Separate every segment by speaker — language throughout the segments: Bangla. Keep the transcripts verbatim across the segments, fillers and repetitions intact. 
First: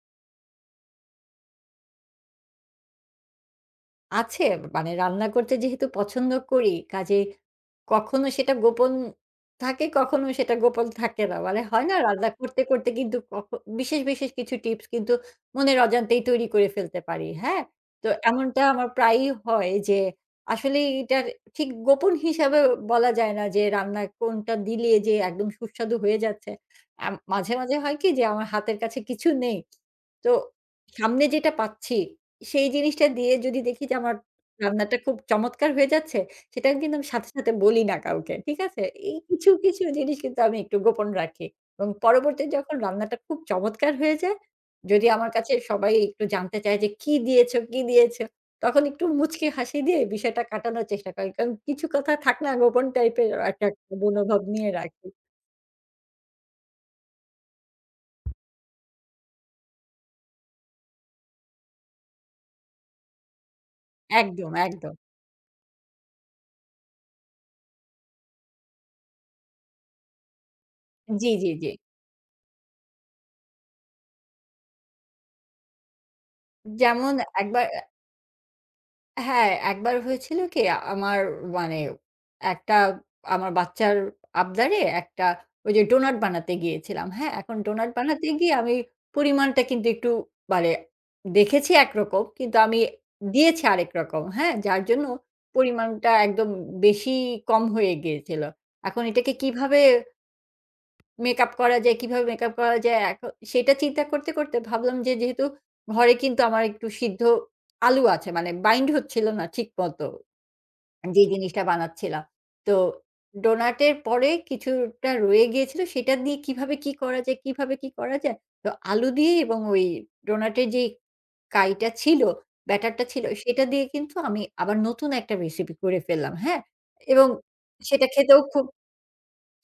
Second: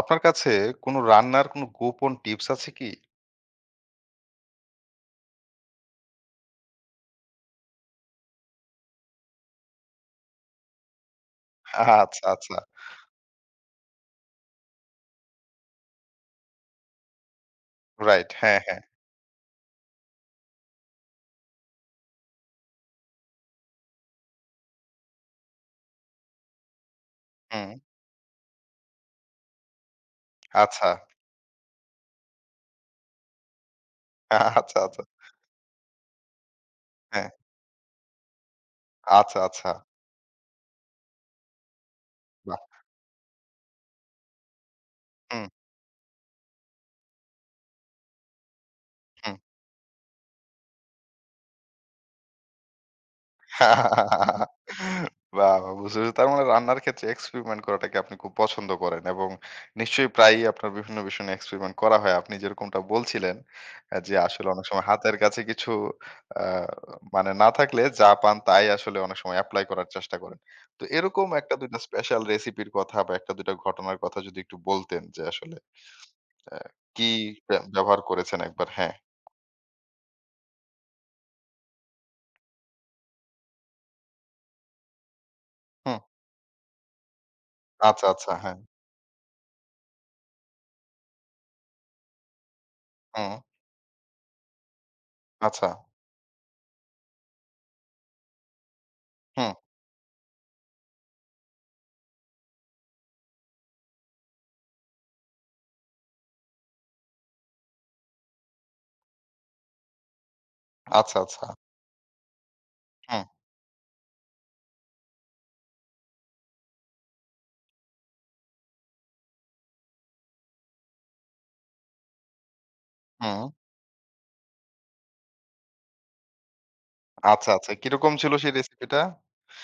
Speaker 1: আপনার কাছে কোনো রান্নার কোনো গোপন টিপস আছে কি?
Speaker 2: আছে। মানে রান্না করতে যেহেতু পছন্দ করি, কাজেই কখনো সেটা গোপন থাকে, কখনো সেটা গোপন থাকে না। মানে হয় না
Speaker 1: আচ্ছা,
Speaker 2: রান্না
Speaker 1: আচ্ছা।
Speaker 2: করতে, করতে কিন্তু কখ বিশেষ, বিশেষ কিছু টিপস কিন্তু মনের অজান্তেই তৈরি করে ফেলতে পারি, হ্যাঁ? তো
Speaker 1: রাইট। হ্যাঁ,
Speaker 2: এমনটা
Speaker 1: হ্যাঁ।
Speaker 2: আমার প্রায়ই হয় যে আসলে এটার ঠিক গোপন হিসাবে বলা যায় না যে রান্না কোনটা দিলে যে একদম সুস্বাদু হয়ে যাচ্ছে। আম মাঝে,
Speaker 1: হুম।
Speaker 2: মাঝে হয় কি যে আমার হাতের কাছে কিছু নেই। তো
Speaker 1: আচ্ছা।
Speaker 2: সামনে যেটা পাচ্ছি সেই জিনিসটা দিয়ে যদি দেখি যে আমার
Speaker 1: আচ্ছা,
Speaker 2: রান্নাটা
Speaker 1: আচ্ছা।
Speaker 2: খুব চমৎকার হয়ে যাচ্ছে, সেটা কিন্তু আমি
Speaker 1: হ্যাঁ।
Speaker 2: সাথে, সাথে বলি না কাউকে। ঠিক আছে? এই
Speaker 1: আচ্ছা,
Speaker 2: কিছু,
Speaker 1: আচ্ছা।
Speaker 2: কিছু জিনিস কিন্তু আমি একটু গোপন রাখি। এবং পরবর্তী
Speaker 1: বাহ!
Speaker 2: যখন রান্নাটা খুব চমৎকার হয়ে যায়, যদি আমার
Speaker 1: হুম,
Speaker 2: কাছে সবাই একটু জানতে চায় যে, "কি দিয়েছো, কি দিয়েছো?" তখন একটু
Speaker 1: হুম।
Speaker 2: মুচকি হাসি দিয়ে বিষয়টা কাটানোর চেষ্টা করি। কারণ কিছু কথা থাক না গোপন টাইপের একটা মনোভাব
Speaker 1: বাহ!
Speaker 2: নিয়ে রাখি।
Speaker 1: বাহ! বুঝতে পেরেছি। তার মানে রান্নার ক্ষেত্রে এক্সপেরিমেন্ট করাটাকে আপনি খুব পছন্দ করেন এবং নিশ্চয়ই প্রায়ই আপনার বিভিন্ন বিষয় নিয়ে এক্সপেরিমেন্ট করা হয়। আপনি যেরকমটা বলছিলেন, আ যে আসলে
Speaker 2: একদম,
Speaker 1: অনেক সময়
Speaker 2: একদম।
Speaker 1: হাতের কাছে কিছু আ মানে না থাকলে যা পান তাই আসলে অনেক সময় এপ্লাই করার চেষ্টা করেন। তো এরকম
Speaker 2: জি,
Speaker 1: এক
Speaker 2: জি, জি।
Speaker 1: দুই টা স্পেশাল রেসিপির কথা বা এক দুই টা ঘটনার কথা যদি একটু বলতেন যে আসলে আ কি
Speaker 2: যেমন
Speaker 1: ব্য
Speaker 2: একবার
Speaker 1: ব্যবহার করেছেন একবার? হ্যাঁ।
Speaker 2: হ্যাঁ, একবার হয়েছিল কি আমার মানে একটা আমার বাচ্চার আবদারে একটা ওই যে
Speaker 1: হুম।
Speaker 2: ডোনাট বানাতে গিয়েছিলাম। হ্যাঁ, এখন ডোনাট
Speaker 1: আচ্ছা,
Speaker 2: বানাতে
Speaker 1: আচ্ছা।
Speaker 2: গিয়ে
Speaker 1: হ্যাঁ।
Speaker 2: আমি পরিমাণটা কিন্তু একটু মানে দেখেছি একরকম কিন্তু আমি
Speaker 1: হুম।
Speaker 2: দিয়েছি আরেক রকম। হ্যাঁ, যার জন্য
Speaker 1: আচ্ছা।
Speaker 2: পরিমাণটা একদম বেশি কম হয়ে গিয়েছিল। এখন এটাকে
Speaker 1: হুম।
Speaker 2: কিভাবে মেকআপ করা যায়, কিভাবে মেকআপ করা যায়? এখ সেটা চিন্তা করতে, করতে ভাবলাম যে যেহেতু ঘরে কিন্তু আমার একটু সিদ্ধ আলু আছে মানে বাইন্ড হচ্ছিল না ঠিক মতো
Speaker 1: আচ্ছা,
Speaker 2: যে
Speaker 1: আচ্ছা।
Speaker 2: জিনিসটা বানাচ্ছিলাম। তো
Speaker 1: হুম,
Speaker 2: ডোনাটের পরে কিছুটা রয়ে গিয়েছিল সেটা দিয়ে কিভাবে কি করা যায়, কিভাবে কি করা যায়? তো আলু দিয়ে এবং ওই ডোনাটের যেই কাইটা ছিল, ব্যাটারটা ছিল
Speaker 1: হুম।
Speaker 2: সেটা দিয়ে কিন্তু আমি আবার নতুন একটা রেসিপি করে ফেললাম, হ্যাঁ? এবং
Speaker 1: আচ্ছা, আচ্ছা।
Speaker 2: সেটা
Speaker 1: কিরকম ছিল
Speaker 2: খেতেও
Speaker 1: সেই
Speaker 2: খুব
Speaker 1: রেসিপিটা?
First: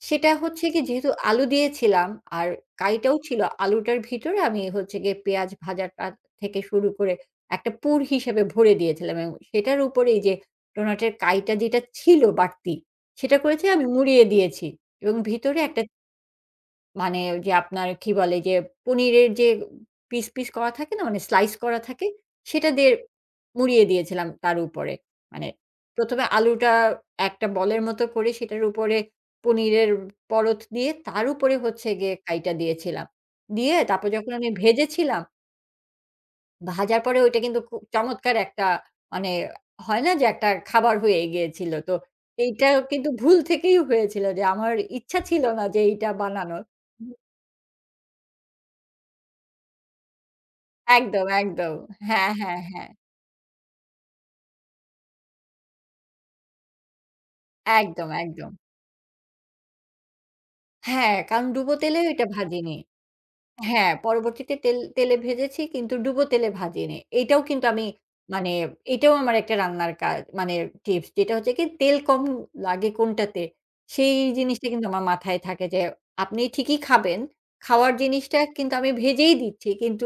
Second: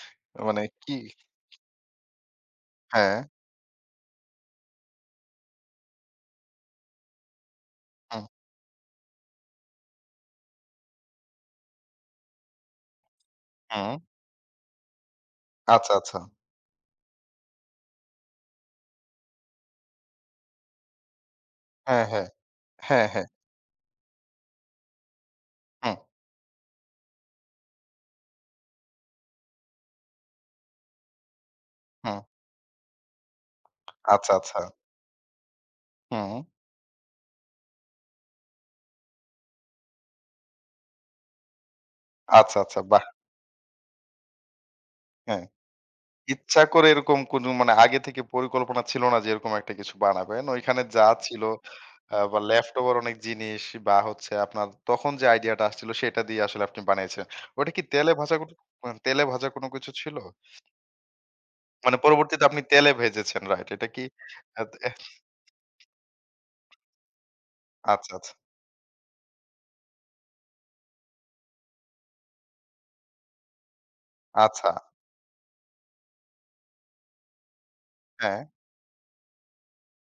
Speaker 2: সেটা
Speaker 1: মানে
Speaker 2: হচ্ছে কি
Speaker 1: কি
Speaker 2: যেহেতু আলু দিয়েছিলাম আর
Speaker 1: হ্যাঁ,
Speaker 2: কারিটাও ছিল আলুটার ভিতরে আমি হচ্ছে গিয়ে পেঁয়াজ ভাজাটা থেকে শুরু করে একটা পুর
Speaker 1: হুম,
Speaker 2: হিসেবে ভরে দিয়েছিলাম এবং সেটার উপরে এই যে ডোনাটের কাইটা যেটা ছিল বাড়তি সেটা করেছি আমি
Speaker 1: হুম।
Speaker 2: মুড়িয়ে দিয়েছি এবং ভিতরে একটা
Speaker 1: আচ্ছা, আচ্ছা।
Speaker 2: মানে ওই যে আপনার কি বলে যে পনিরের যে পিস, পিস করা থাকে না? মানে স্লাইস করা
Speaker 1: হ্যাঁ,
Speaker 2: থাকে,
Speaker 1: হ্যাঁ।
Speaker 2: সেটা দিয়ে
Speaker 1: হ্যাঁ, হ্যাঁ।
Speaker 2: মুড়িয়ে দিয়েছিলাম তার উপরে। মানে
Speaker 1: হুম,
Speaker 2: ১ম এ আলুটা একটা বলের মতো করে সেটার উপরে পনিরের পরত দিয়ে তার উপরে হচ্ছে গিয়ে
Speaker 1: হুম।
Speaker 2: কাইটা দিয়েছিলাম। দিয়ে তারপর
Speaker 1: আচ্ছা,
Speaker 2: যখন আমি
Speaker 1: আচ্ছা।
Speaker 2: ভেজেছিলাম,
Speaker 1: হুম।
Speaker 2: ভাজার পরে ওইটা কিন্তু খুব চমৎকার একটা মানে হয় না যে একটা খাবার হয়ে গিয়েছিল। তো
Speaker 1: আচ্ছা,
Speaker 2: এইটা
Speaker 1: আচ্ছা। বাহ!
Speaker 2: কিন্তু ভুল থেকেই হয়েছিল যে আমার ইচ্ছা
Speaker 1: হ্যাঁ।
Speaker 2: ছিল না যে এইটা
Speaker 1: ইচ্ছা
Speaker 2: বানানোর।
Speaker 1: করে এরকম কোনো মানে আগে থেকে পরিকল্পনা ছিল না যে এরকম একটা কিছু বানাবেন। ওইখানে যা
Speaker 2: একদম,
Speaker 1: ছিল
Speaker 2: একদম।
Speaker 1: আ
Speaker 2: হ্যাঁ,
Speaker 1: বা
Speaker 2: হ্যাঁ,
Speaker 1: left
Speaker 2: হ্যাঁ।
Speaker 1: over অনেক জিনিস বা হচ্ছে আপনার তখন যে আইডিয়াটা আসছিল সেটা দিয়ে আসলে আপনি বানিয়েছেন। ওটা কি
Speaker 2: একদম,
Speaker 1: তেলে ভাজা কোনো
Speaker 2: একদম।
Speaker 1: মানে তেলে ভাজা কোনো কিছু ছিল?
Speaker 2: হ্যাঁ, কারণ ডুবো
Speaker 1: মানে
Speaker 2: তেলে এটা
Speaker 1: পরবর্তীতে আপনি
Speaker 2: ভাজিনি।
Speaker 1: তেলে ভেজেছেন, রাইট। এটা
Speaker 2: হ্যাঁ,
Speaker 1: কি
Speaker 2: পরবর্তীতে
Speaker 1: আত
Speaker 2: তেল
Speaker 1: এহ
Speaker 2: তেলে ভেজেছি কিন্তু ডুবো তেলে ভাজিনি। এইটাও কিন্তু আমি
Speaker 1: আচ্ছা, আচ্ছা।
Speaker 2: মানে এটাও আমার একটা রান্নার কাজ মানে টিপস যেটা হচ্ছে কি তেল কম লাগে কোনটাতে, সেই জিনিসটা
Speaker 1: আচ্ছা।
Speaker 2: কিন্তু আমার মাথায় থাকে যে আপনি ঠিকই খাবেন। খাওয়ার জিনিসটা
Speaker 1: হ্যাঁ,
Speaker 2: কিন্তু আমি ভেজেই দিচ্ছি। কিন্তু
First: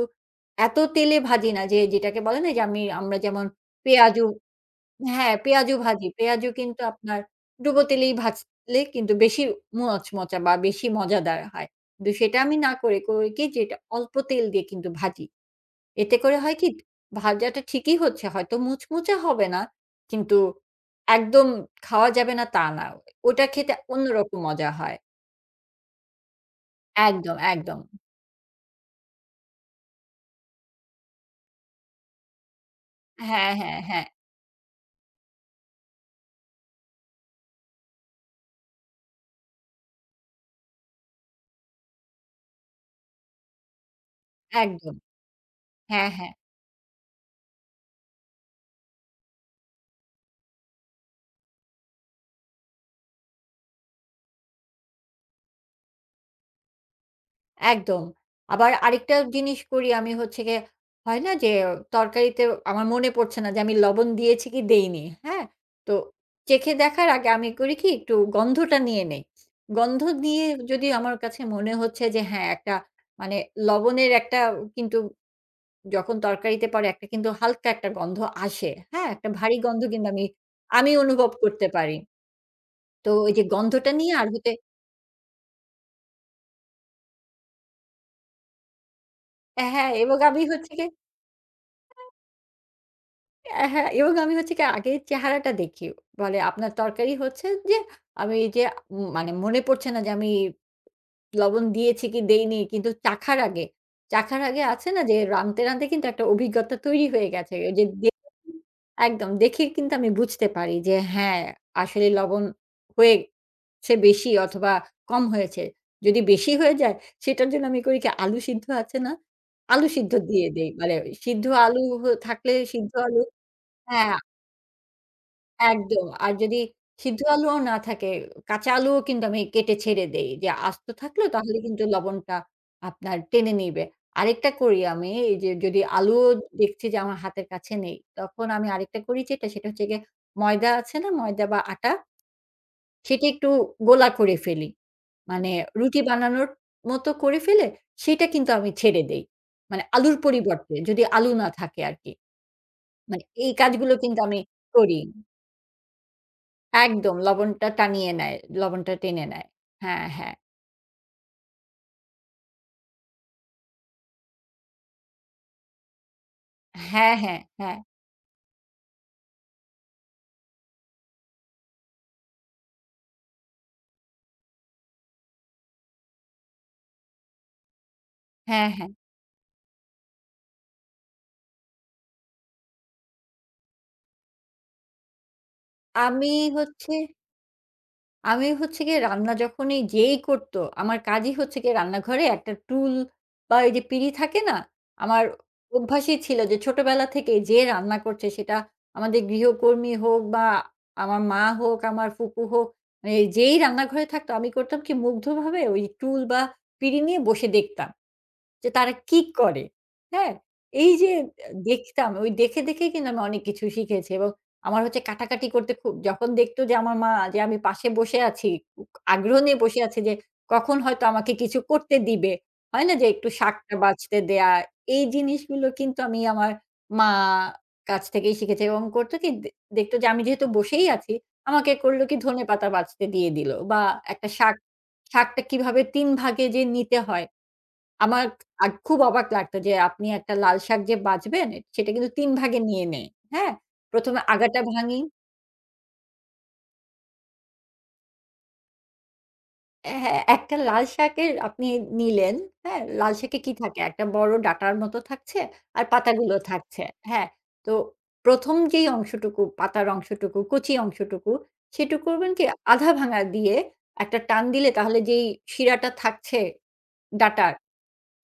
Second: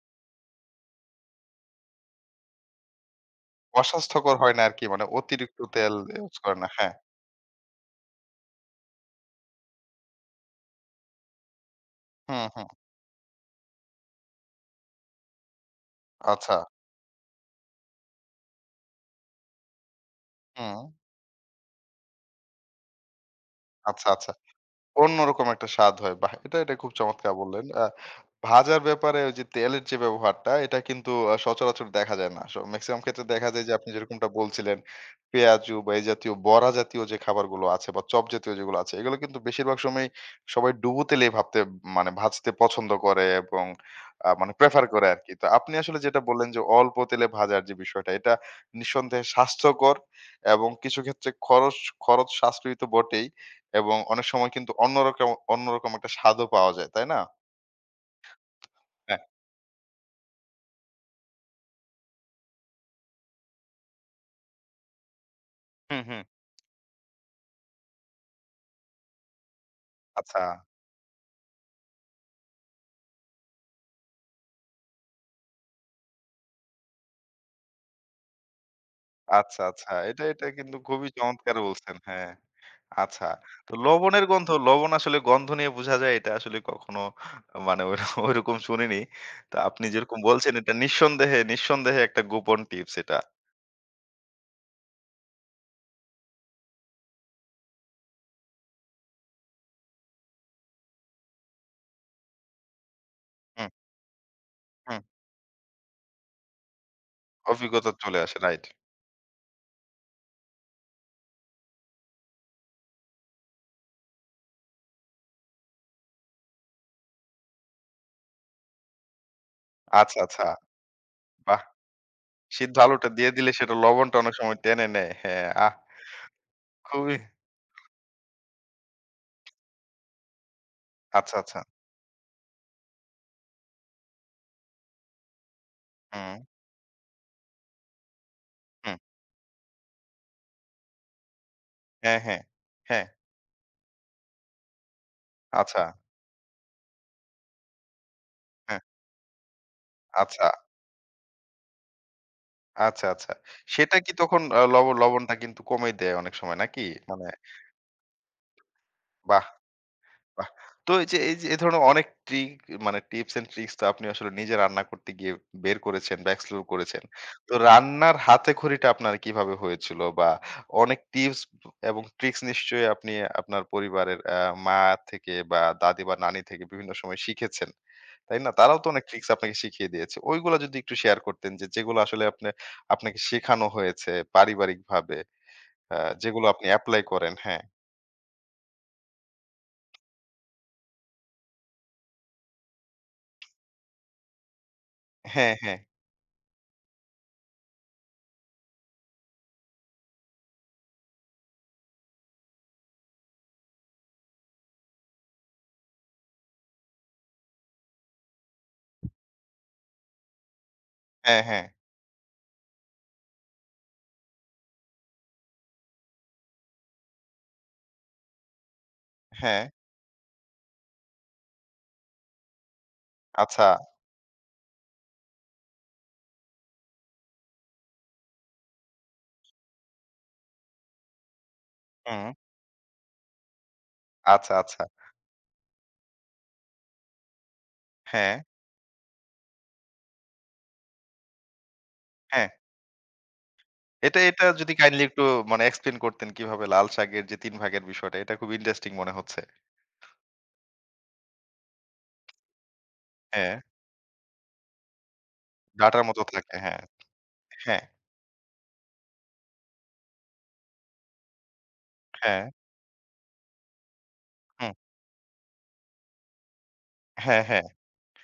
Speaker 2: এত তেলে ভাজি না যে যেটাকে বলে না যে আমি আমরা যেমন পেঁয়াজু
Speaker 1: অস্বাস্থ্যকর হয় না আরকি। মানে
Speaker 2: হ্যাঁ,
Speaker 1: অতিরিক্ত
Speaker 2: পেঁয়াজু
Speaker 1: তেল
Speaker 2: ভাজি।
Speaker 1: ইউজ
Speaker 2: পেঁয়াজু
Speaker 1: করে না।
Speaker 2: কিন্তু
Speaker 1: হ্যাঁ।
Speaker 2: আপনার ডুবো তেলেই ভাজলে কিন্তু বেশি মচমচা বা বেশি মজাদার হয়। কিন্তু সেটা
Speaker 1: হুম,
Speaker 2: আমি
Speaker 1: হুম।
Speaker 2: না করে, করি কি যে এটা অল্প তেল দিয়ে কিন্তু ভাজি। এতে করে
Speaker 1: আচ্ছা।
Speaker 2: হয় কি ভাজাটা ঠিকই হচ্ছে, হয়তো মুচমুচে হবে না, কিন্তু
Speaker 1: হুম।
Speaker 2: একদম খাওয়া যাবে না তা না। ওটা খেতে
Speaker 1: আচ্ছা, আচ্ছা।
Speaker 2: অন্যরকম মজা হয়।
Speaker 1: অন্যরকম একটা স্বাদ হয়। বাহ! এটা, এটা খুব চমৎকার
Speaker 2: একদম,
Speaker 1: বললেন।
Speaker 2: একদম।
Speaker 1: আ ভাজার ব্যাপারে ওই যে তেলের যে ব্যবহারটা, এটা কিন্তু আ সচরাচর দেখা যায় না। স মেক্সিমাম ক্ষেত্রে দেখা
Speaker 2: হ্যাঁ,
Speaker 1: যায় যে
Speaker 2: হ্যাঁ,
Speaker 1: আপনি
Speaker 2: হ্যাঁ।
Speaker 1: যেরকমটা বলছিলেন, পেঁয়াজু বা এই জাতীয় বড়া জাতীয় যে খাবারগুলো আছে বা চপ জাতীয় যেগুলো আছে, এগুলো কিন্তু বেশিরভাগ সময়ই সবাই ডুবো তেলেই ভাবতে মানে ভাজতে পছন্দ করে এবং আ মানে প্রেফার
Speaker 2: একদম।
Speaker 1: করে আরকি। তো আপনি আসলে
Speaker 2: হ্যাঁ,
Speaker 1: যেটা
Speaker 2: হ্যাঁ।
Speaker 1: বললেন যে অল্প তেলে ভাজার যে বিষয়টা, এটা নিঃসন্দেহে স্বাস্থ্যকর এবং কিছু ক্ষেত্রে খরচ খরচ সাশ্রয়ী তো বটেই। এবং অনেক সময় কিন্তু অন্যরকম অন্যরকম একটা স্বাদও পাওয়া যায়, তাই না?
Speaker 2: একদম। আবার আরেকটা
Speaker 1: হ্যাঁ,
Speaker 2: জিনিস করি আমি হচ্ছে গিয়ে, হয় না যে তরকারিতে আমার মনে পড়ছে না যে আমি লবণ দিয়েছি কি দেইনি, হ্যাঁ? তো
Speaker 1: হুম, হুম।
Speaker 2: চেখে দেখার আগে আমি করি কি একটু গন্ধটা নিয়ে নেই। গন্ধ
Speaker 1: আচ্ছা,
Speaker 2: নিয়ে যদি আমার কাছে মনে হচ্ছে যে হ্যাঁ, একটা মানে লবণের একটা কিন্তু যখন তরকারিতে পড়ে একটা কিন্তু হালকা একটা গন্ধ আসে, হ্যাঁ? একটা ভারী
Speaker 1: আচ্ছা,
Speaker 2: গন্ধ
Speaker 1: আচ্ছা।
Speaker 2: কিন্তু
Speaker 1: এটা,
Speaker 2: আমি,
Speaker 1: এটা কিন্তু
Speaker 2: আমি
Speaker 1: খুবই
Speaker 2: অনুভব
Speaker 1: চমৎকার
Speaker 2: করতে
Speaker 1: বলছেন।
Speaker 2: পারি।
Speaker 1: হ্যাঁ,
Speaker 2: তো
Speaker 1: আচ্ছা।
Speaker 2: ওই যে
Speaker 1: তো
Speaker 2: গন্ধটা নিয়ে
Speaker 1: লবণের
Speaker 2: আর
Speaker 1: গন্ধ
Speaker 2: হতে
Speaker 1: লবণ আসলে গন্ধ নিয়ে বোঝা যায়, এটা আসলে কখনো মানে ওই ওইরকম শুনিনি। তো আপনি
Speaker 2: হ্যাঁ, এবং
Speaker 1: যেরকম
Speaker 2: আমি
Speaker 1: বলছেন,
Speaker 2: হচ্ছে
Speaker 1: এটা
Speaker 2: গিয়ে
Speaker 1: নিঃসন্দেহে নিঃসন্দেহে একটা গোপন টিপস এটা।
Speaker 2: অ্যা হ্যাঁ, এবং আমি হচ্ছে কি আগে চেহারাটা দেখি। বলে, "আপনার তরকারি হচ্ছে যে আমি এই যে উম মানে মনে পড়ছে না যে আমি লবণ দিয়েছি কি দেইনি।" কিন্তু চাখার আগে
Speaker 1: হুম,
Speaker 2: চাখার আগে আছে
Speaker 1: হুম।
Speaker 2: না যে রাঁধতে, রাঁধতে কিন্তু একটা অভিজ্ঞতা তৈরি হয়ে গেছে। ওই যে
Speaker 1: অভিজ্ঞতা
Speaker 2: দে
Speaker 1: চলে আসে, রাইট।
Speaker 2: একদম দেখে কিন্তু আমি বুঝতে পারি যে হ্যাঁ, আসলে লবণ হয়েছে বেশি অথবা কম হয়েছে। যদি বেশি হয়ে যায় সেটার জন্য আমি করি কি আলু সিদ্ধ আছে না? আলু সিদ্ধ
Speaker 1: আচ্ছা, আচ্ছা।
Speaker 2: দিয়ে দেই। মানে সিদ্ধ
Speaker 1: বাহ!
Speaker 2: আলু হ থাকলে
Speaker 1: সিদ্ধ
Speaker 2: সিদ্ধ
Speaker 1: আলুটা
Speaker 2: আলু
Speaker 1: দিয়ে দিলে সেটা
Speaker 2: হ্যাঁ।
Speaker 1: লবণটা অনেক সময় টেনে নেয়। হ্যাঁ, আহ!
Speaker 2: একদম। আর যদি
Speaker 1: খুবই
Speaker 2: সিদ্ধ আলুও না থাকে, কাঁচা আলুও কিন্তু আমি কেটে ছেড়ে দেই। যে আস্ত থাকলো
Speaker 1: আচ্ছা,
Speaker 2: তাহলে
Speaker 1: আচ্ছা।
Speaker 2: কিন্তু লবণটা আপনার টেনে নিবে। আরেকটা করি আমি এই যে যদি আলুও
Speaker 1: হুম,
Speaker 2: দেখছি যে আমার হাতের কাছে নেই, তখন আমি
Speaker 1: হুম।
Speaker 2: আরেকটা করি যেটা সেটা হচ্ছে গিয়ে ময়দা আছে না? ময়দা বা আটা
Speaker 1: হ্যাঁ, হ্যাঁ, হ্যাঁ।
Speaker 2: সেটা একটু গোলা করে ফেলি। মানে
Speaker 1: আচ্ছা,
Speaker 2: রুটি বানানোর মতো করে ফেলে সেটা কিন্তু আমি
Speaker 1: হ্যাঁ,
Speaker 2: ছেড়ে দেই। মানে আলুর
Speaker 1: আচ্ছা,
Speaker 2: পরিবর্তে যদি আলু না থাকে আরকি।
Speaker 1: আচ্ছা,
Speaker 2: মানে
Speaker 1: আচ্ছা।
Speaker 2: এই কাজগুলো
Speaker 1: সেটা কি
Speaker 2: কিন্তু আমি
Speaker 1: তখন আ লব
Speaker 2: করি।
Speaker 1: লবণটা কিন্তু কমে দেয় অনেক সময় নাকি?
Speaker 2: একদম
Speaker 1: মানে
Speaker 2: লবণটা টানিয়ে নেয়, লবণটা টেনে
Speaker 1: বাহ!
Speaker 2: নেয়। হ্যাঁ, হ্যাঁ।
Speaker 1: বাহ! তো এই যে, এই যে এ ধরনের অনেক ট্রিক মানে টিপস এন্ড ট্রিকস তো আপনি আসলে নিজে রান্না করতে গিয়ে বের করেছেন বা এক্সপ্লোর করেছেন।
Speaker 2: হ্যাঁ, হ্যাঁ,
Speaker 1: তো
Speaker 2: হ্যাঁ,
Speaker 1: রান্নার হাতেখড়িটা আপনার কিভাবে হয়েছিল? বা অনেক টিপস এবং ট্রিকস নিশ্চয়ই আপনি আপনার পরিবারের আ মা থেকে বা দাদি বা নানি থেকে বিভিন্ন সময় শিখেছেন। তাই না?
Speaker 2: হ্যাঁ,
Speaker 1: তারাও তো
Speaker 2: হ্যাঁ।
Speaker 1: অনেক ট্রিকস আপনাকে শিখিয়ে দিয়েছে। ওইগুলা যদি একটু শেয়ার করতেন যে যেগুলো আসলে আপনে আপনাকে শেখানো হয়েছে পারিবারিকভাবে, আ
Speaker 2: আমি
Speaker 1: যেগুলো আপনি
Speaker 2: হচ্ছে
Speaker 1: এপ্লাই করেন। হ্যাঁ।
Speaker 2: আমি হচ্ছে গিয়ে রান্না যখনই যেই করত, আমার কাজই হচ্ছে গিয়ে রান্নাঘরে একটা টুল বা এই যে পিঁড়ি থাকে না? আমার
Speaker 1: হ্যাঁ, হ্যাঁ,
Speaker 2: অভ্যাসই ছিল যে ছোটবেলা থেকে যে রান্না করছে সেটা আমাদের গৃহকর্মী হোক বা আমার মা হোক, আমার ফুপু হোক, মানে যেই রান্নাঘরে থাকতো আমি করতাম কি মুগ্ধভাবে ওই টুল বা পিঁড়ি নিয়ে বসে দেখতাম। যে তারা কি করে? হ্যাঁ? এই যে
Speaker 1: হ্যাঁ,
Speaker 2: আ
Speaker 1: হ্যাঁ,
Speaker 2: দেখতাম, ওই দেখে, দেখেই কিন্তু আমি অনেক কিছু শিখেছি এবং আমার হচ্ছে কাটাকাটি করতে খুব যখন দেখতো যে আমার মা যে আমি পাশে বসে আছি, উক আগ্রহ নিয়ে
Speaker 1: হ্যাঁ।
Speaker 2: বসে আছি যে কখন হয়তো আমাকে কিছু করতে দিবে। হয় না যে একটু
Speaker 1: আচ্ছা,
Speaker 2: শাকটা বাছতে দেয়া, এই জিনিসগুলো কিন্তু আমি আমার মা কাছ থেকেই শিখেছি এবং করতো কি দে দেখতো যে আমি যেহেতু বসেই আছি, আমাকে করলো কি
Speaker 1: হুম,
Speaker 2: ধনেপাতা বাছতে দিয়ে দিল বা একটা
Speaker 1: আচ্ছা,
Speaker 2: শাক,
Speaker 1: আচ্ছা।
Speaker 2: শাকটা কিভাবে তিন ভাগে যে নিতে হয় আমার
Speaker 1: হ্যাঁ,
Speaker 2: আ খুব অবাক লাগতো যে আপনি একটা লাল শাক যে বাছবেন সেটা কিন্তু তিন
Speaker 1: হ্যাঁ।
Speaker 2: ভাগে নিয়ে নেই। হ্যাঁ? ১ম
Speaker 1: এটা,
Speaker 2: এ
Speaker 1: এটা
Speaker 2: আগাটা
Speaker 1: যদি
Speaker 2: ভাঙি
Speaker 1: কাইন্ডলি একটু মানে এক্সপ্লেইন করতেন কিভাবে লাল শাকের যে তিন ভাগের বিষয়টা, এটা খুব ইন্টারেস্টিং মনে হচ্ছে।
Speaker 2: হ্যাঁ, একটা লাল শাকের আপনি নিলেন, হ্যাঁ? লাল শাকে কি
Speaker 1: হ্যাঁ,
Speaker 2: থাকে? একটা বড় ডাঁটার মতো থাকছে আর
Speaker 1: ডাঁটার মতো
Speaker 2: পাতাগুলো
Speaker 1: থাকে। হ্যাঁ,
Speaker 2: থাকছে। হ্যাঁ, তো
Speaker 1: হ্যাঁ,
Speaker 2: ১ম যেই অংশটুকু, পাতার অংশটুকু, কচি অংশটুকু সেটুকু করবেন
Speaker 1: হ্যাঁ,
Speaker 2: কি আধা ভাঙা দিয়ে একটা টান দিলে
Speaker 1: হুম,
Speaker 2: তাহলে যেই শিরাটা থাকছে
Speaker 1: হ্যাঁ,
Speaker 2: ডাঁটার
Speaker 1: হ্যাঁ,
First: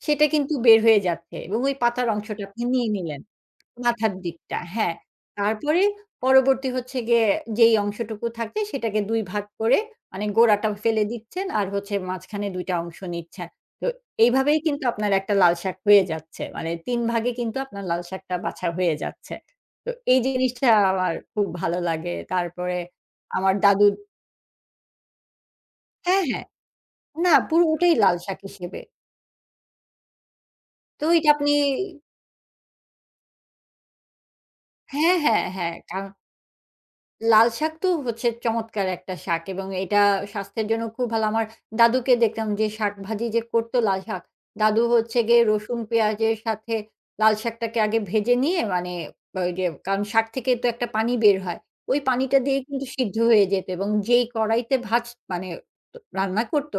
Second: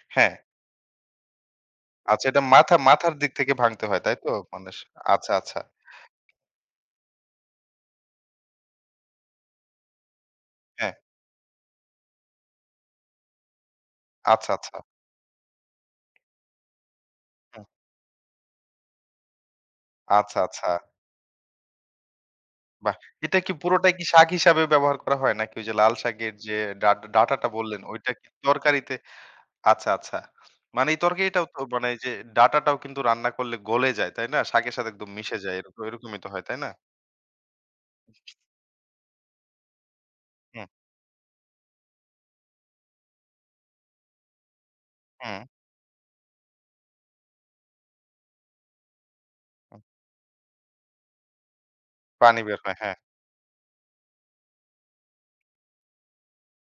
Speaker 2: সেটা
Speaker 1: হ্যাঁ।
Speaker 2: কিন্তু বের হয়ে যাচ্ছে এবং ওই পাতার
Speaker 1: আচ্ছা, এটা
Speaker 2: অংশটা আপনি
Speaker 1: মাথা
Speaker 2: নিয়ে
Speaker 1: মাথার
Speaker 2: নিলেন।
Speaker 1: দিক থেকে ভাঙতে হয়
Speaker 2: মাথার
Speaker 1: তাই তো?
Speaker 2: দিকটা,
Speaker 1: মানে
Speaker 2: হ্যাঁ।
Speaker 1: আচ্ছা, আচ্ছা।
Speaker 2: তারপরে পরবর্তী হচ্ছে গিয়ে যেই অংশটুকু থাকছে সেটাকে দুই ভাগ করে মানে গোড়াটা
Speaker 1: হ্যাঁ,
Speaker 2: ফেলে দিচ্ছেন আর হচ্ছে মাঝখানে দুই টা অংশ নিচ্ছেন। তো
Speaker 1: আচ্ছা,
Speaker 2: এইভাবেই
Speaker 1: আচ্ছা।
Speaker 2: কিন্তু আপনার একটা লাল শাক হয়ে যাচ্ছে। মানে তিন ভাগে কিন্তু
Speaker 1: হুম,
Speaker 2: আপনার লাল শাকটা বাছা হয়ে যাচ্ছে। তো এই
Speaker 1: আচ্ছা,
Speaker 2: জিনিসটা
Speaker 1: আচ্ছা।
Speaker 2: আমার খুব ভালো লাগে। তারপরে
Speaker 1: বাহ! এটা কি
Speaker 2: আমার দাদু
Speaker 1: পুরোটাই কি শাক হিসাবে ব্যবহার করা হয়? নাকি ওই যে লাল
Speaker 2: হ্যাঁ,
Speaker 1: শাকের
Speaker 2: হ্যাঁ।
Speaker 1: যে ডা
Speaker 2: না
Speaker 1: ডাঁটাটা
Speaker 2: পুরো
Speaker 1: বললেন,
Speaker 2: ওটাই
Speaker 1: ওইটা
Speaker 2: লাল
Speaker 1: কি
Speaker 2: শাক হিসেবে।
Speaker 1: তরকারিতে আচ্ছা, আচ্ছা। মানে এই
Speaker 2: তো এটা
Speaker 1: তরকারিটাও
Speaker 2: আপনি
Speaker 1: তো মানে এই যে ডাঁটাটাও কিন্তু রান্না করলে গলে যায়, তাই না? শাকের সাথে একদম
Speaker 2: হ্যাঁ,
Speaker 1: মিশে
Speaker 2: হ্যাঁ,
Speaker 1: যায়,
Speaker 2: হ্যাঁ।
Speaker 1: এরকম
Speaker 2: কারণ
Speaker 1: এরকমই তো হয়, তাই না?
Speaker 2: লাল শাক তো হচ্ছে চমৎকার একটা শাক এবং এটা
Speaker 1: হুম,
Speaker 2: স্বাস্থ্যের জন্য খুব ভালো। আমার দাদুকে দেখতাম যে শাকভাজি যে করত লাল শাক, দাদু হচ্ছে গিয়ে
Speaker 1: হুম,
Speaker 2: রসুন পেঁয়াজের সাথে লাল শাকটাকে আগে ভেজে নিয়ে মানে ওই যে
Speaker 1: হুম।
Speaker 2: কারণ শাক থেকে তো একটা পানি বের হয়। ওই পানিটা
Speaker 1: পানি বের
Speaker 2: দিয়েই
Speaker 1: হয়।
Speaker 2: কিন্তু
Speaker 1: হ্যাঁ,
Speaker 2: সিদ্ধ হয়ে যেত এবং যেই কড়াইতে ভাজ মানে ত রান্না করত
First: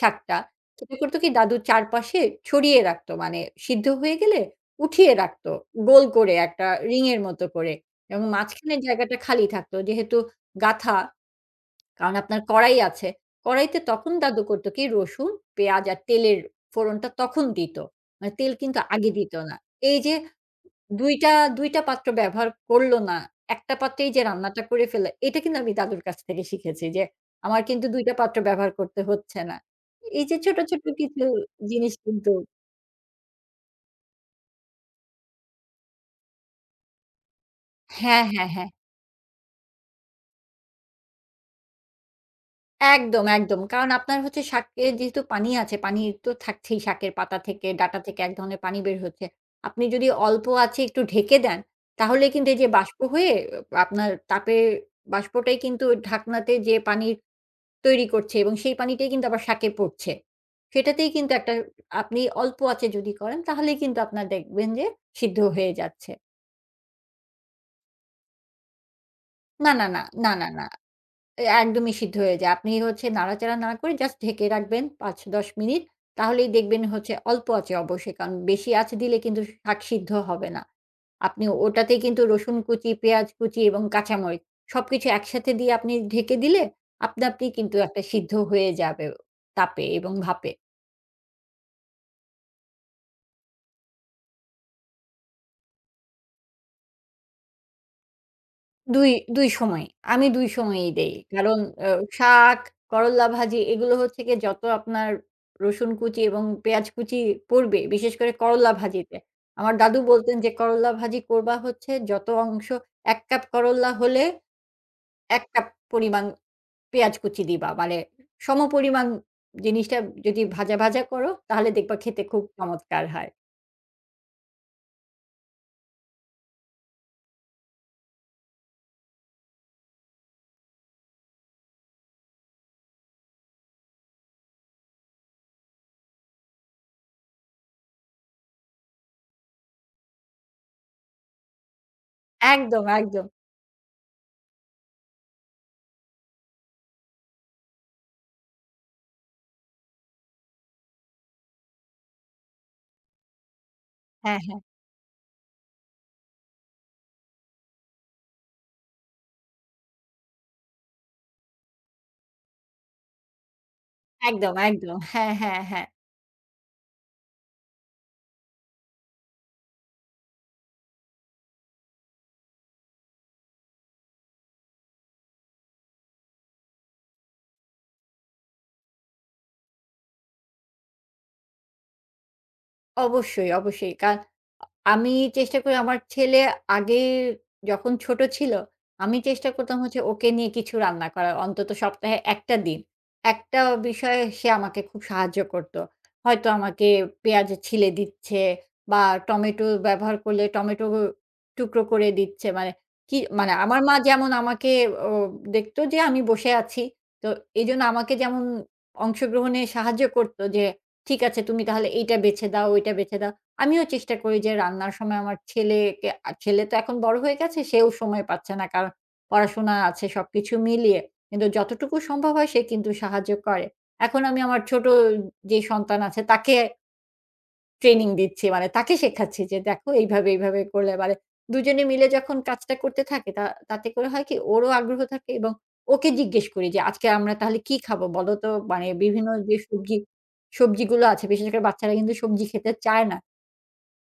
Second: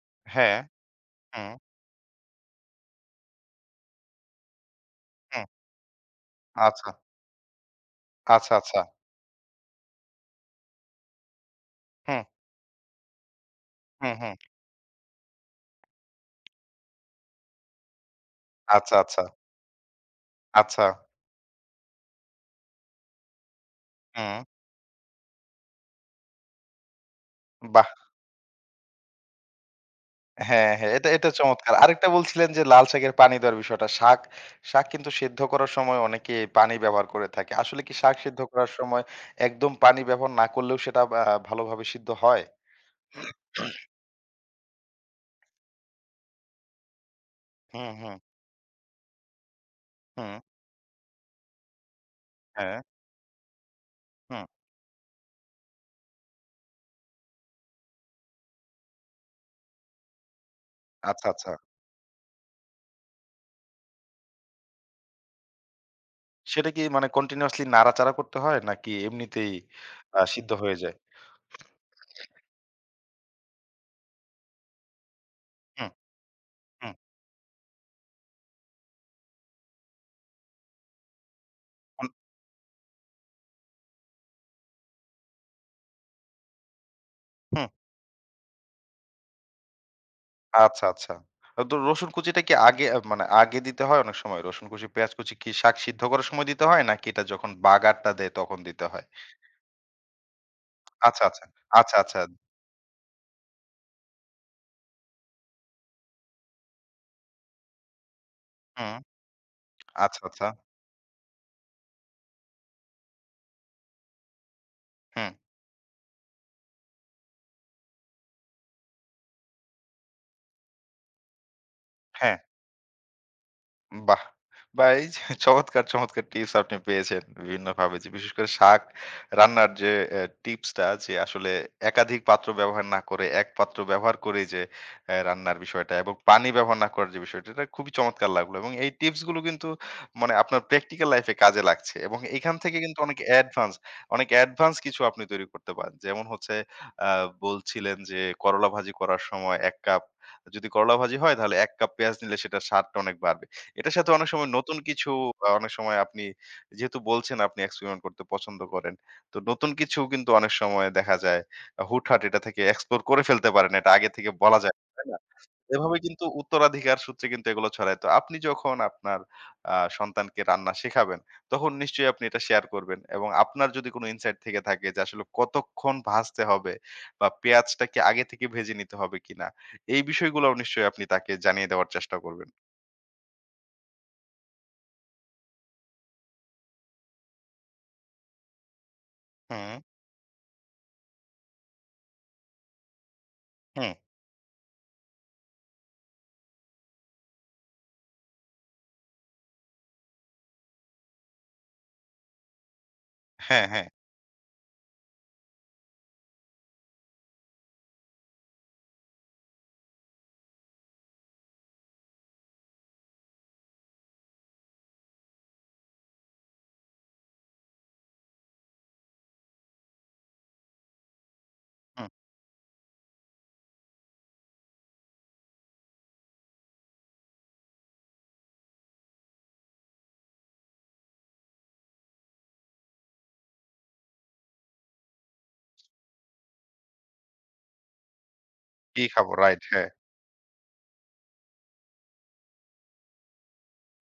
Speaker 2: শাকটা,
Speaker 1: হ্যাঁ,
Speaker 2: সেটা করত কি
Speaker 1: হুম,
Speaker 2: দাদু চারপাশে ছড়িয়ে রাখত। মানে সিদ্ধ হয়ে গেলে উঠিয়ে
Speaker 1: হুম।
Speaker 2: রাখত গোল করে একটা
Speaker 1: আচ্ছা,
Speaker 2: রিং এর মতো করে। এবং
Speaker 1: আচ্ছা, আচ্ছা।
Speaker 2: মাঝখানের জায়গাটা খালি থাকতো। যেহেতু গাঁথা, কারণ
Speaker 1: হুম,
Speaker 2: আপনার কড়াই আছে। কড়াইতে তখন
Speaker 1: হুম, হুম।
Speaker 2: দাদু করত কি রসুন, পেঁয়াজ আর তেলের ফোড়নটা তখন দিত। মানে তেল কিন্তু
Speaker 1: আচ্ছা,
Speaker 2: আগে
Speaker 1: আচ্ছা,
Speaker 2: দিত না। এই যে
Speaker 1: আচ্ছা।
Speaker 2: ২ টা দুই টা পাত্র ব্যবহার করল না। একটা পাত্রেই যে
Speaker 1: হুম।
Speaker 2: রান্নাটা করে ফেলে, এটা কিন্তু আমি দাদুর কাছ থেকে শিখেছি যে আমার কিন্তু
Speaker 1: বাহ!
Speaker 2: দুই টা পাত্র ব্যবহার করতে হচ্ছে না। এই যে ছোট,
Speaker 1: হ্যাঁ,
Speaker 2: ছোট
Speaker 1: হ্যাঁ। এটা,
Speaker 2: কিছু
Speaker 1: এটা চমৎকার।
Speaker 2: জিনিস
Speaker 1: আরেকটা
Speaker 2: কিন্তু
Speaker 1: বলছিলেন যে লাল শাকের পানি দেওয়ার বিষয়টা। শাক, শাক কিন্তু সেদ্ধ করার সময় অনেকে পানি ব্যবহার করে থাকে। আসলে কি শাক
Speaker 2: হ্যাঁ,
Speaker 1: সেদ্ধ
Speaker 2: হ্যাঁ, হ্যাঁ।
Speaker 1: করার সময় একদম পানি ব্যবহার না করলেও সেটা আ ভালোভাবে সিদ্ধ হয়?
Speaker 2: একদম, একদম। কারণ আপনার হচ্ছে শাকে যেহেতু পানি আছে, পানি তো থাকছেই শাকের পাতা থেকে,
Speaker 1: হুম,
Speaker 2: ডাঁটা
Speaker 1: হুম,
Speaker 2: থেকে এক ধরনের পানি বের হচ্ছে। আপনি যদি
Speaker 1: হুম।
Speaker 2: অল্প আঁচে একটু ঢেকে দেন, তাহলে কিন্তু এই যে
Speaker 1: হ্যাঁ,
Speaker 2: বাষ্প হয়ে আপনার
Speaker 1: হুম।
Speaker 2: তাপের বাষ্পটাই কিন্তু ঢাকনাতে যে পানি তৈরি করছে এবং সেই পানিটাই কিন্তু আবার শাকে পড়ছে। সেটাতেই
Speaker 1: আচ্ছা,
Speaker 2: কিন্তু
Speaker 1: আচ্ছা।
Speaker 2: একটা আপনি অল্প আঁচে যদি করেন, তাহলেই কিন্তু আপনার দেখবেন যে সিদ্ধ হয়ে যাচ্ছে।
Speaker 1: সেটা কি মানে কন্টিনিউয়াসলি নাড়াচাড়া করতে হয় নাকি এমনিতেই
Speaker 2: না, না, না,
Speaker 1: আ
Speaker 2: না, না,
Speaker 1: সিদ্ধ
Speaker 2: না।
Speaker 1: হয়ে যায়?
Speaker 2: এ একদমই সিদ্ধ হয়ে যায়। আপনি হচ্ছে নাড়াচাড়া না করে জাস্ট ঢেকে রাখবেন পাঁচ থেকে দশ মিনিট।
Speaker 1: হুম,
Speaker 2: তাহলেই দেখবেন
Speaker 1: হুম,
Speaker 2: হচ্ছে অল্প আঁচে অবশ্যই। কারণ বেশি আঁচ দিলে কিন্তু শাক সিদ্ধ হবে না। আপনি ওটাতেই
Speaker 1: হুম,
Speaker 2: কিন্তু রসুন কুচি, পেঁয়াজ কুচি এবং কাঁচামরিচ সবকিছু একসাথে দিয়ে আপনি ঢেকে দিলে আপনা আপনি
Speaker 1: হুম।
Speaker 2: কিন্তু একটা সিদ্ধ হয়ে যাবে তাপে এবং ভাপে।
Speaker 1: আচ্ছা, আচ্ছা। আ তো রসুন কুচিটা কি আগে আ মানে আগে দিতে হয় অনেক সময়? রসুন কুচি, পেঁয়াজ কুচি কি শাক সিদ্ধ করার সময় দিতে হয়? নাকি এটা যখন বাগারটা দেয় তখন দিতে হয়?
Speaker 2: ২, দুই সময়। আমি দুই সময়ই দেই।
Speaker 1: আচ্ছা, আচ্ছা।
Speaker 2: কারণ অ
Speaker 1: আচ্ছা, আচ্ছা।
Speaker 2: শাক, করল্লা ভাজি এগুলো হচ্ছে গিয়ে যত আপনার রসুন কুচি এবং পেঁয়াজ কুচি পড়বে, বিশেষ করে করল্লা
Speaker 1: হুম।
Speaker 2: ভাজিতে। আমার দাদু
Speaker 1: আচ্ছা,
Speaker 2: বলতেন
Speaker 1: আচ্ছা।
Speaker 2: যে, "করল্লা ভাজি করবা হচ্ছে যত অংশ এক কাপ করল্লা হলে
Speaker 1: হুম।
Speaker 2: এক কাপ পরিমাণ পেঁয়াজ কুচি দিবা।" মানে সমপরিমাণ জিনিসটা যদি ভাজা, ভাজা করো তাহলে দেখবা খেতে
Speaker 1: হ্যাঁ।
Speaker 2: খুব চমৎকার হয়।
Speaker 1: বাহ! বা এই যে চমৎকার, চমৎকার টিপস আপনি পেয়েছেন বিভিন্নভাবে, যে বিশেষ করে শাক রান্নার যে অ্যা টিপসটা যে আসলে একাধিক পাত্র ব্যবহার না করে এক পাত্র ব্যবহার করে যে অ্যা রান্নার বিষয়টা এবং পানি ব্যবহার না করার যে বিষয়টা, এটা খুবই চমৎকার লাগলো এবং এই টিপস গুলো কিন্তু মানে আপনার প্র্যাকটিক্যাল লাইফ এ কাজে লাগছে এবং এখান থেকে
Speaker 2: একদম,
Speaker 1: কিন্তু অনেক
Speaker 2: একদম।
Speaker 1: অ্যাডভান্স, অনেক অ্যাডভান্স কিছু আপনি তৈরি করতে পারেন। যেমন হচ্ছে আ বলছিলেন যে করলা ভাজি করার সময় এক কাপ যদি করলা ভাজি হয়, তাহলে এক কাপ পেঁয়াজ নিলে সেটার স্বাদটা অনেক বাড়বে। এটার সাথে অনেক
Speaker 2: হ্যাঁ,
Speaker 1: সময়
Speaker 2: হ্যাঁ।
Speaker 1: নতুন কিছু আ অনেক সময় আপনি, যেহেতু বলছেন আপনি এক্সপেরিমেন্ট করতে পছন্দ করেন। তো নতুন কিছু কিন্তু অনেক সময় দেখা যায় আ হুটহাট এটা থেকে এক্সপ্লোর করে ফেলতে পারেন। এটা আগে থেকে
Speaker 2: একদম,
Speaker 1: বলা যায় না,
Speaker 2: একদম।
Speaker 1: তাই না?
Speaker 2: হ্যাঁ, হ্যাঁ, হ্যাঁ।
Speaker 1: এভাবে কিন্তু উত্তরাধিকার সূত্রে কিন্তু এগুলো ছড়ায়। তো আপনি যখন আপনার আ সন্তানকে রান্না শেখাবেন, তখন নিশ্চয়ই আপনি এটা শেয়ার করবেন এবং আপনার যদি কোনো ইনসাইট থেকে থাকে যে আসলে কতক্ষণ ভাজতে হবে বা পেঁয়াজটা কি আগে থেকে ভেজে নিতে হবে কিনা? এই বিষয়গুলোও নিশ্চয়ই আপনি তাকে জানিয়ে দেওয়ার চেষ্টা করবেন।
Speaker 2: অবশ্যই, অবশ্যই। কার আমি চেষ্টা করি আমার ছেলে আগে যখন ছোট ছিল, আমি চেষ্টা করতাম
Speaker 1: হুম,
Speaker 2: হচ্ছে ওকে নিয়ে কিছু রান্না করার। অন্তত সপ্তাহে এক টা দিন। একটা
Speaker 1: হুম।
Speaker 2: বিষয়ে সে আমাকে খুব সাহায্য করত। হয়তো আমাকে পেঁয়াজ ছিলে দিচ্ছে বা টমেটো ব্যবহার করলে টমেটো টুকরো করে দিচ্ছে। মানে কি মানে
Speaker 1: হ্যাঁ,
Speaker 2: আমার
Speaker 1: হ্যাঁ।
Speaker 2: মা যেমন আমাকে ও দেখত যে আমি বসে আছি। তো এজন্য আমাকে যেমন অংশগ্রহণে সাহায্য করত যে ঠিক আছে তুমি তাহলে এইটা বেছে দাও, ওইটা বেছে দাও। আমিও চেষ্টা করি যে রান্নার সময় আমার ছেলেকে আ ছেলে তো এখন বড় হয়ে গেছে, সেও সময় পাচ্ছে না। কারণ পড়াশোনা আছে সবকিছু মিলিয়ে। কিন্তু যতটুকু
Speaker 1: হুম।
Speaker 2: সম্ভব হয় সে কিন্তু সাহায্য করে। এখন আমি আমার ছোট যে সন্তান আছে তাকে ট্রেনিং দিচ্ছি। মানে তাকে শেখাচ্ছি যে, "দেখো এইভাবে, এইভাবে করলে" মানে দুই জনে মিলে যখন কাজটা করতে থাকে তা তাতে করে হয় কি ওরও আগ্রহ থাকে এবং ওকে জিজ্ঞেস করি যে, "আজকে আমরা তাহলে কি খাবো বলো তো?" মানে
Speaker 1: কি
Speaker 2: বিভিন্ন
Speaker 1: খাবো?
Speaker 2: যে
Speaker 1: রাইট, হ্যাঁ।
Speaker 2: সবজি সবজিগুলো আছে বিশেষ করে বাচ্চারা কিন্তু সবজি খেতে চায় না।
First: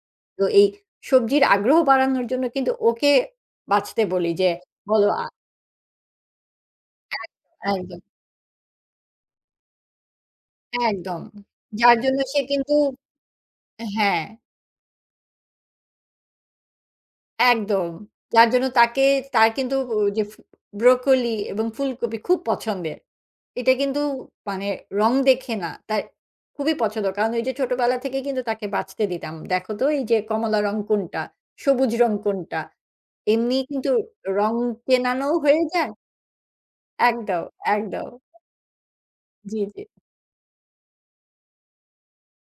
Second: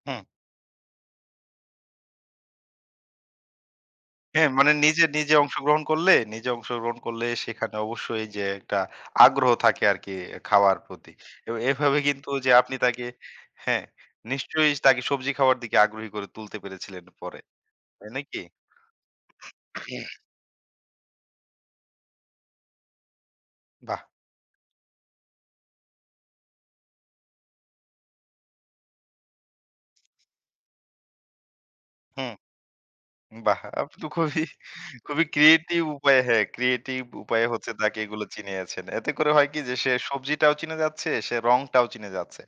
Speaker 1: হুম।
Speaker 2: তো এই সবজির আগ্রহ বাড়ানোর জন্য কিন্তু ওকে বাছতে বলি
Speaker 1: হ্যাঁ,
Speaker 2: যে,
Speaker 1: মানে নিজে,
Speaker 2: "বলো" আ
Speaker 1: নিজে অংশগ্রহণ করলে, নিজে অংশগ্রহণ করলে,
Speaker 2: এক
Speaker 1: সেখানে
Speaker 2: একদম,
Speaker 1: অবশ্যই যে একটা আগ্রহ থাকে আরকি খাওয়ার প্রতি।
Speaker 2: একদম।
Speaker 1: এবং
Speaker 2: যার
Speaker 1: এভাবে
Speaker 2: জন্য
Speaker 1: কিন্তু
Speaker 2: সে
Speaker 1: যে আপনি
Speaker 2: কিন্তু
Speaker 1: তাকে হ্যাঁ,
Speaker 2: হ্যাঁ।
Speaker 1: নিশ্চয়ই তাকে সবজি খাওয়ার দিকে আগ্রহী করে তুলতে পেরেছিলেন পরে।
Speaker 2: একদম।
Speaker 1: তাই নাকি?
Speaker 2: যার জন্য তাকে তার কিন্তু ও যে ফু ব্রোকলি এবং ফুলকপি খুব পছন্দের। এটা
Speaker 1: বাহ!
Speaker 2: কিন্তু মানে রং দেখে না, তার খুবই পছন্দ। কারণ ওই যে ছোটবেলা থেকেই কিন্তু তাকে বাছতে দিতাম। দেখো তো এই যে কমলা রং কোনটা, সবুজ রং
Speaker 1: হুম।
Speaker 2: কোনটা। এমনি
Speaker 1: বাহ!
Speaker 2: কিন্তু
Speaker 1: আপনি তো খুবই,
Speaker 2: রং
Speaker 1: খুবই
Speaker 2: চেনানো হয়ে
Speaker 1: ক্রিয়েটিভ
Speaker 2: যায়
Speaker 1: উপায়ে হ্যাঁ, ক্রিয়েটিভ
Speaker 2: একদম,
Speaker 1: উপায়ে হচ্ছে তাকে
Speaker 2: একদম।
Speaker 1: এগুলো চিনিয়েছেন। এতে করে হয় কি
Speaker 2: জি,
Speaker 1: যে
Speaker 2: জি।
Speaker 1: সে সবজিটাও চিনে যাচ্ছে, সে রংটাও চিনে যাচ্ছে।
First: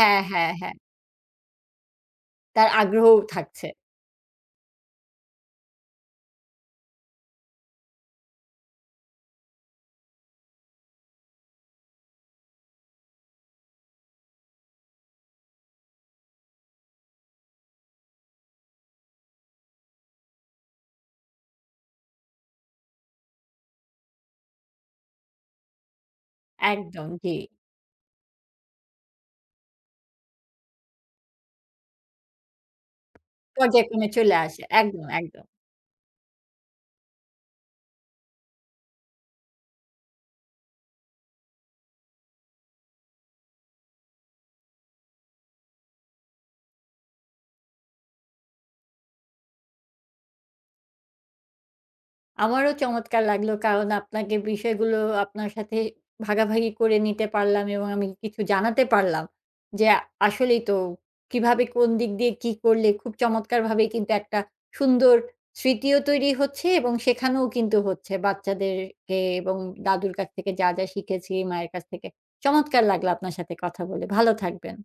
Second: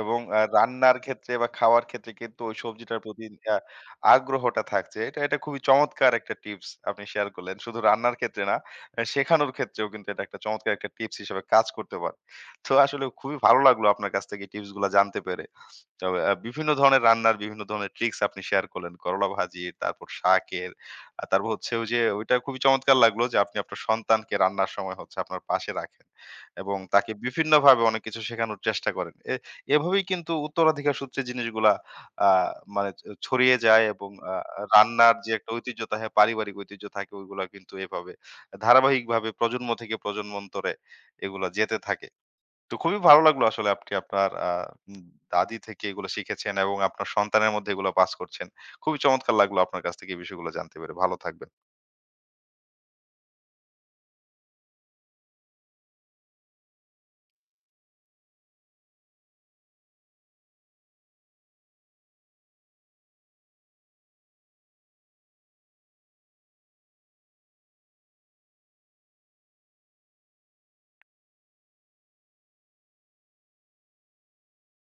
Speaker 1: এবং আ
Speaker 2: হ্যাঁ, হ্যাঁ।
Speaker 1: রান্নার ক্ষেত্রে বা খাওয়ার ক্ষেত্রে কিন্তু ওই
Speaker 2: তার
Speaker 1: সবজিটার
Speaker 2: আগ্রহও
Speaker 1: প্রতি আ
Speaker 2: থাকছে।
Speaker 1: আগ্রহটা থাকছে। এটা, এটা খুবই চমৎকার একটা টিপস আপনি শেয়ার করলেন। শুধু রান্নার ক্ষেত্রে না, আ শেখানোর ক্ষেত্রেও কিন্তু এটা একটা চমৎকার একটা টিপস হিসেবে কাজ করতে পারে। তো আসলে খুবই ভালো লাগলো আপনার কাছ থেকে এই টিপস গুলা জানতে পেরে। তবে আ বিভিন্ন ধরনের রান্নার বিভিন্ন ধরনের ট্রিকস আপনি শেয়ার করলেন। করলা ভাজির, তারপর শাকের, আ তারপর হচ্ছে ওই যে, ওইটা খুবই চমৎকার লাগলো যে আপনি আপনার সন্তানকে রান্নার সময় হচ্ছে আপনার পাশে রাখেন এবং
Speaker 2: একদম,
Speaker 1: তাকে
Speaker 2: জি।
Speaker 1: বিভিন্নভাবে অনেক কিছু শেখানোর চেষ্টা করেন। এ এভাবেই কিন্তু উত্তরাধিকার সূত্রে জিনিসগুলা আ মানে ছ ছড়িয়ে যায়
Speaker 2: পর্যায়ক্রমে
Speaker 1: এবং আ
Speaker 2: চলে আসে। একদম,
Speaker 1: রান্নার যে
Speaker 2: একদম।
Speaker 1: একটা ঐতিহ্য থাকে, পারিবারিক ঐতিহ্য থাকে, ওইগুলা কিন্তু এভাবে ধারাবাহিকভাবে প্রজন্ম থেকে প্রজন্মান্তরে এগুলা যেতে থাকে। তো খুবই ভালো লাগলো আসলে আপনি আপনার আ উম দাদি থেকে এগুলো শিখেছেন এবং আপনার সন্তানের মধ্যে এগুলো পাস করছেন। খুবই চমৎকার লাগলো আপনার কাছ থেকে এই বিষয়গুলো জানতে পেরে। ভালো থাকবেন।
Speaker 2: আমারও চমৎকার লাগলো। কারণ আপনাকে বিষয়গুলো আপনার সাথে ভাগাভাগি করে নিতে পারলাম এবং আমি কিছু জানাতে পারলাম। যে আসলেই তো কিভাবে কোন দিক দিয়ে কি করলে খুব চমৎকারভাবে কিন্তু একটা সুন্দর স্মৃতিও তৈরি হচ্ছে এবং শেখানোও কিন্তু হচ্ছে বাচ্চাদেরকে এবং দাদুর কাছ থেকে যা, যা শিখেছি, মায়ের কাছ থেকে। চমৎকার লাগলো আপনার সাথে কথা বলে। ভালো থাকবেন।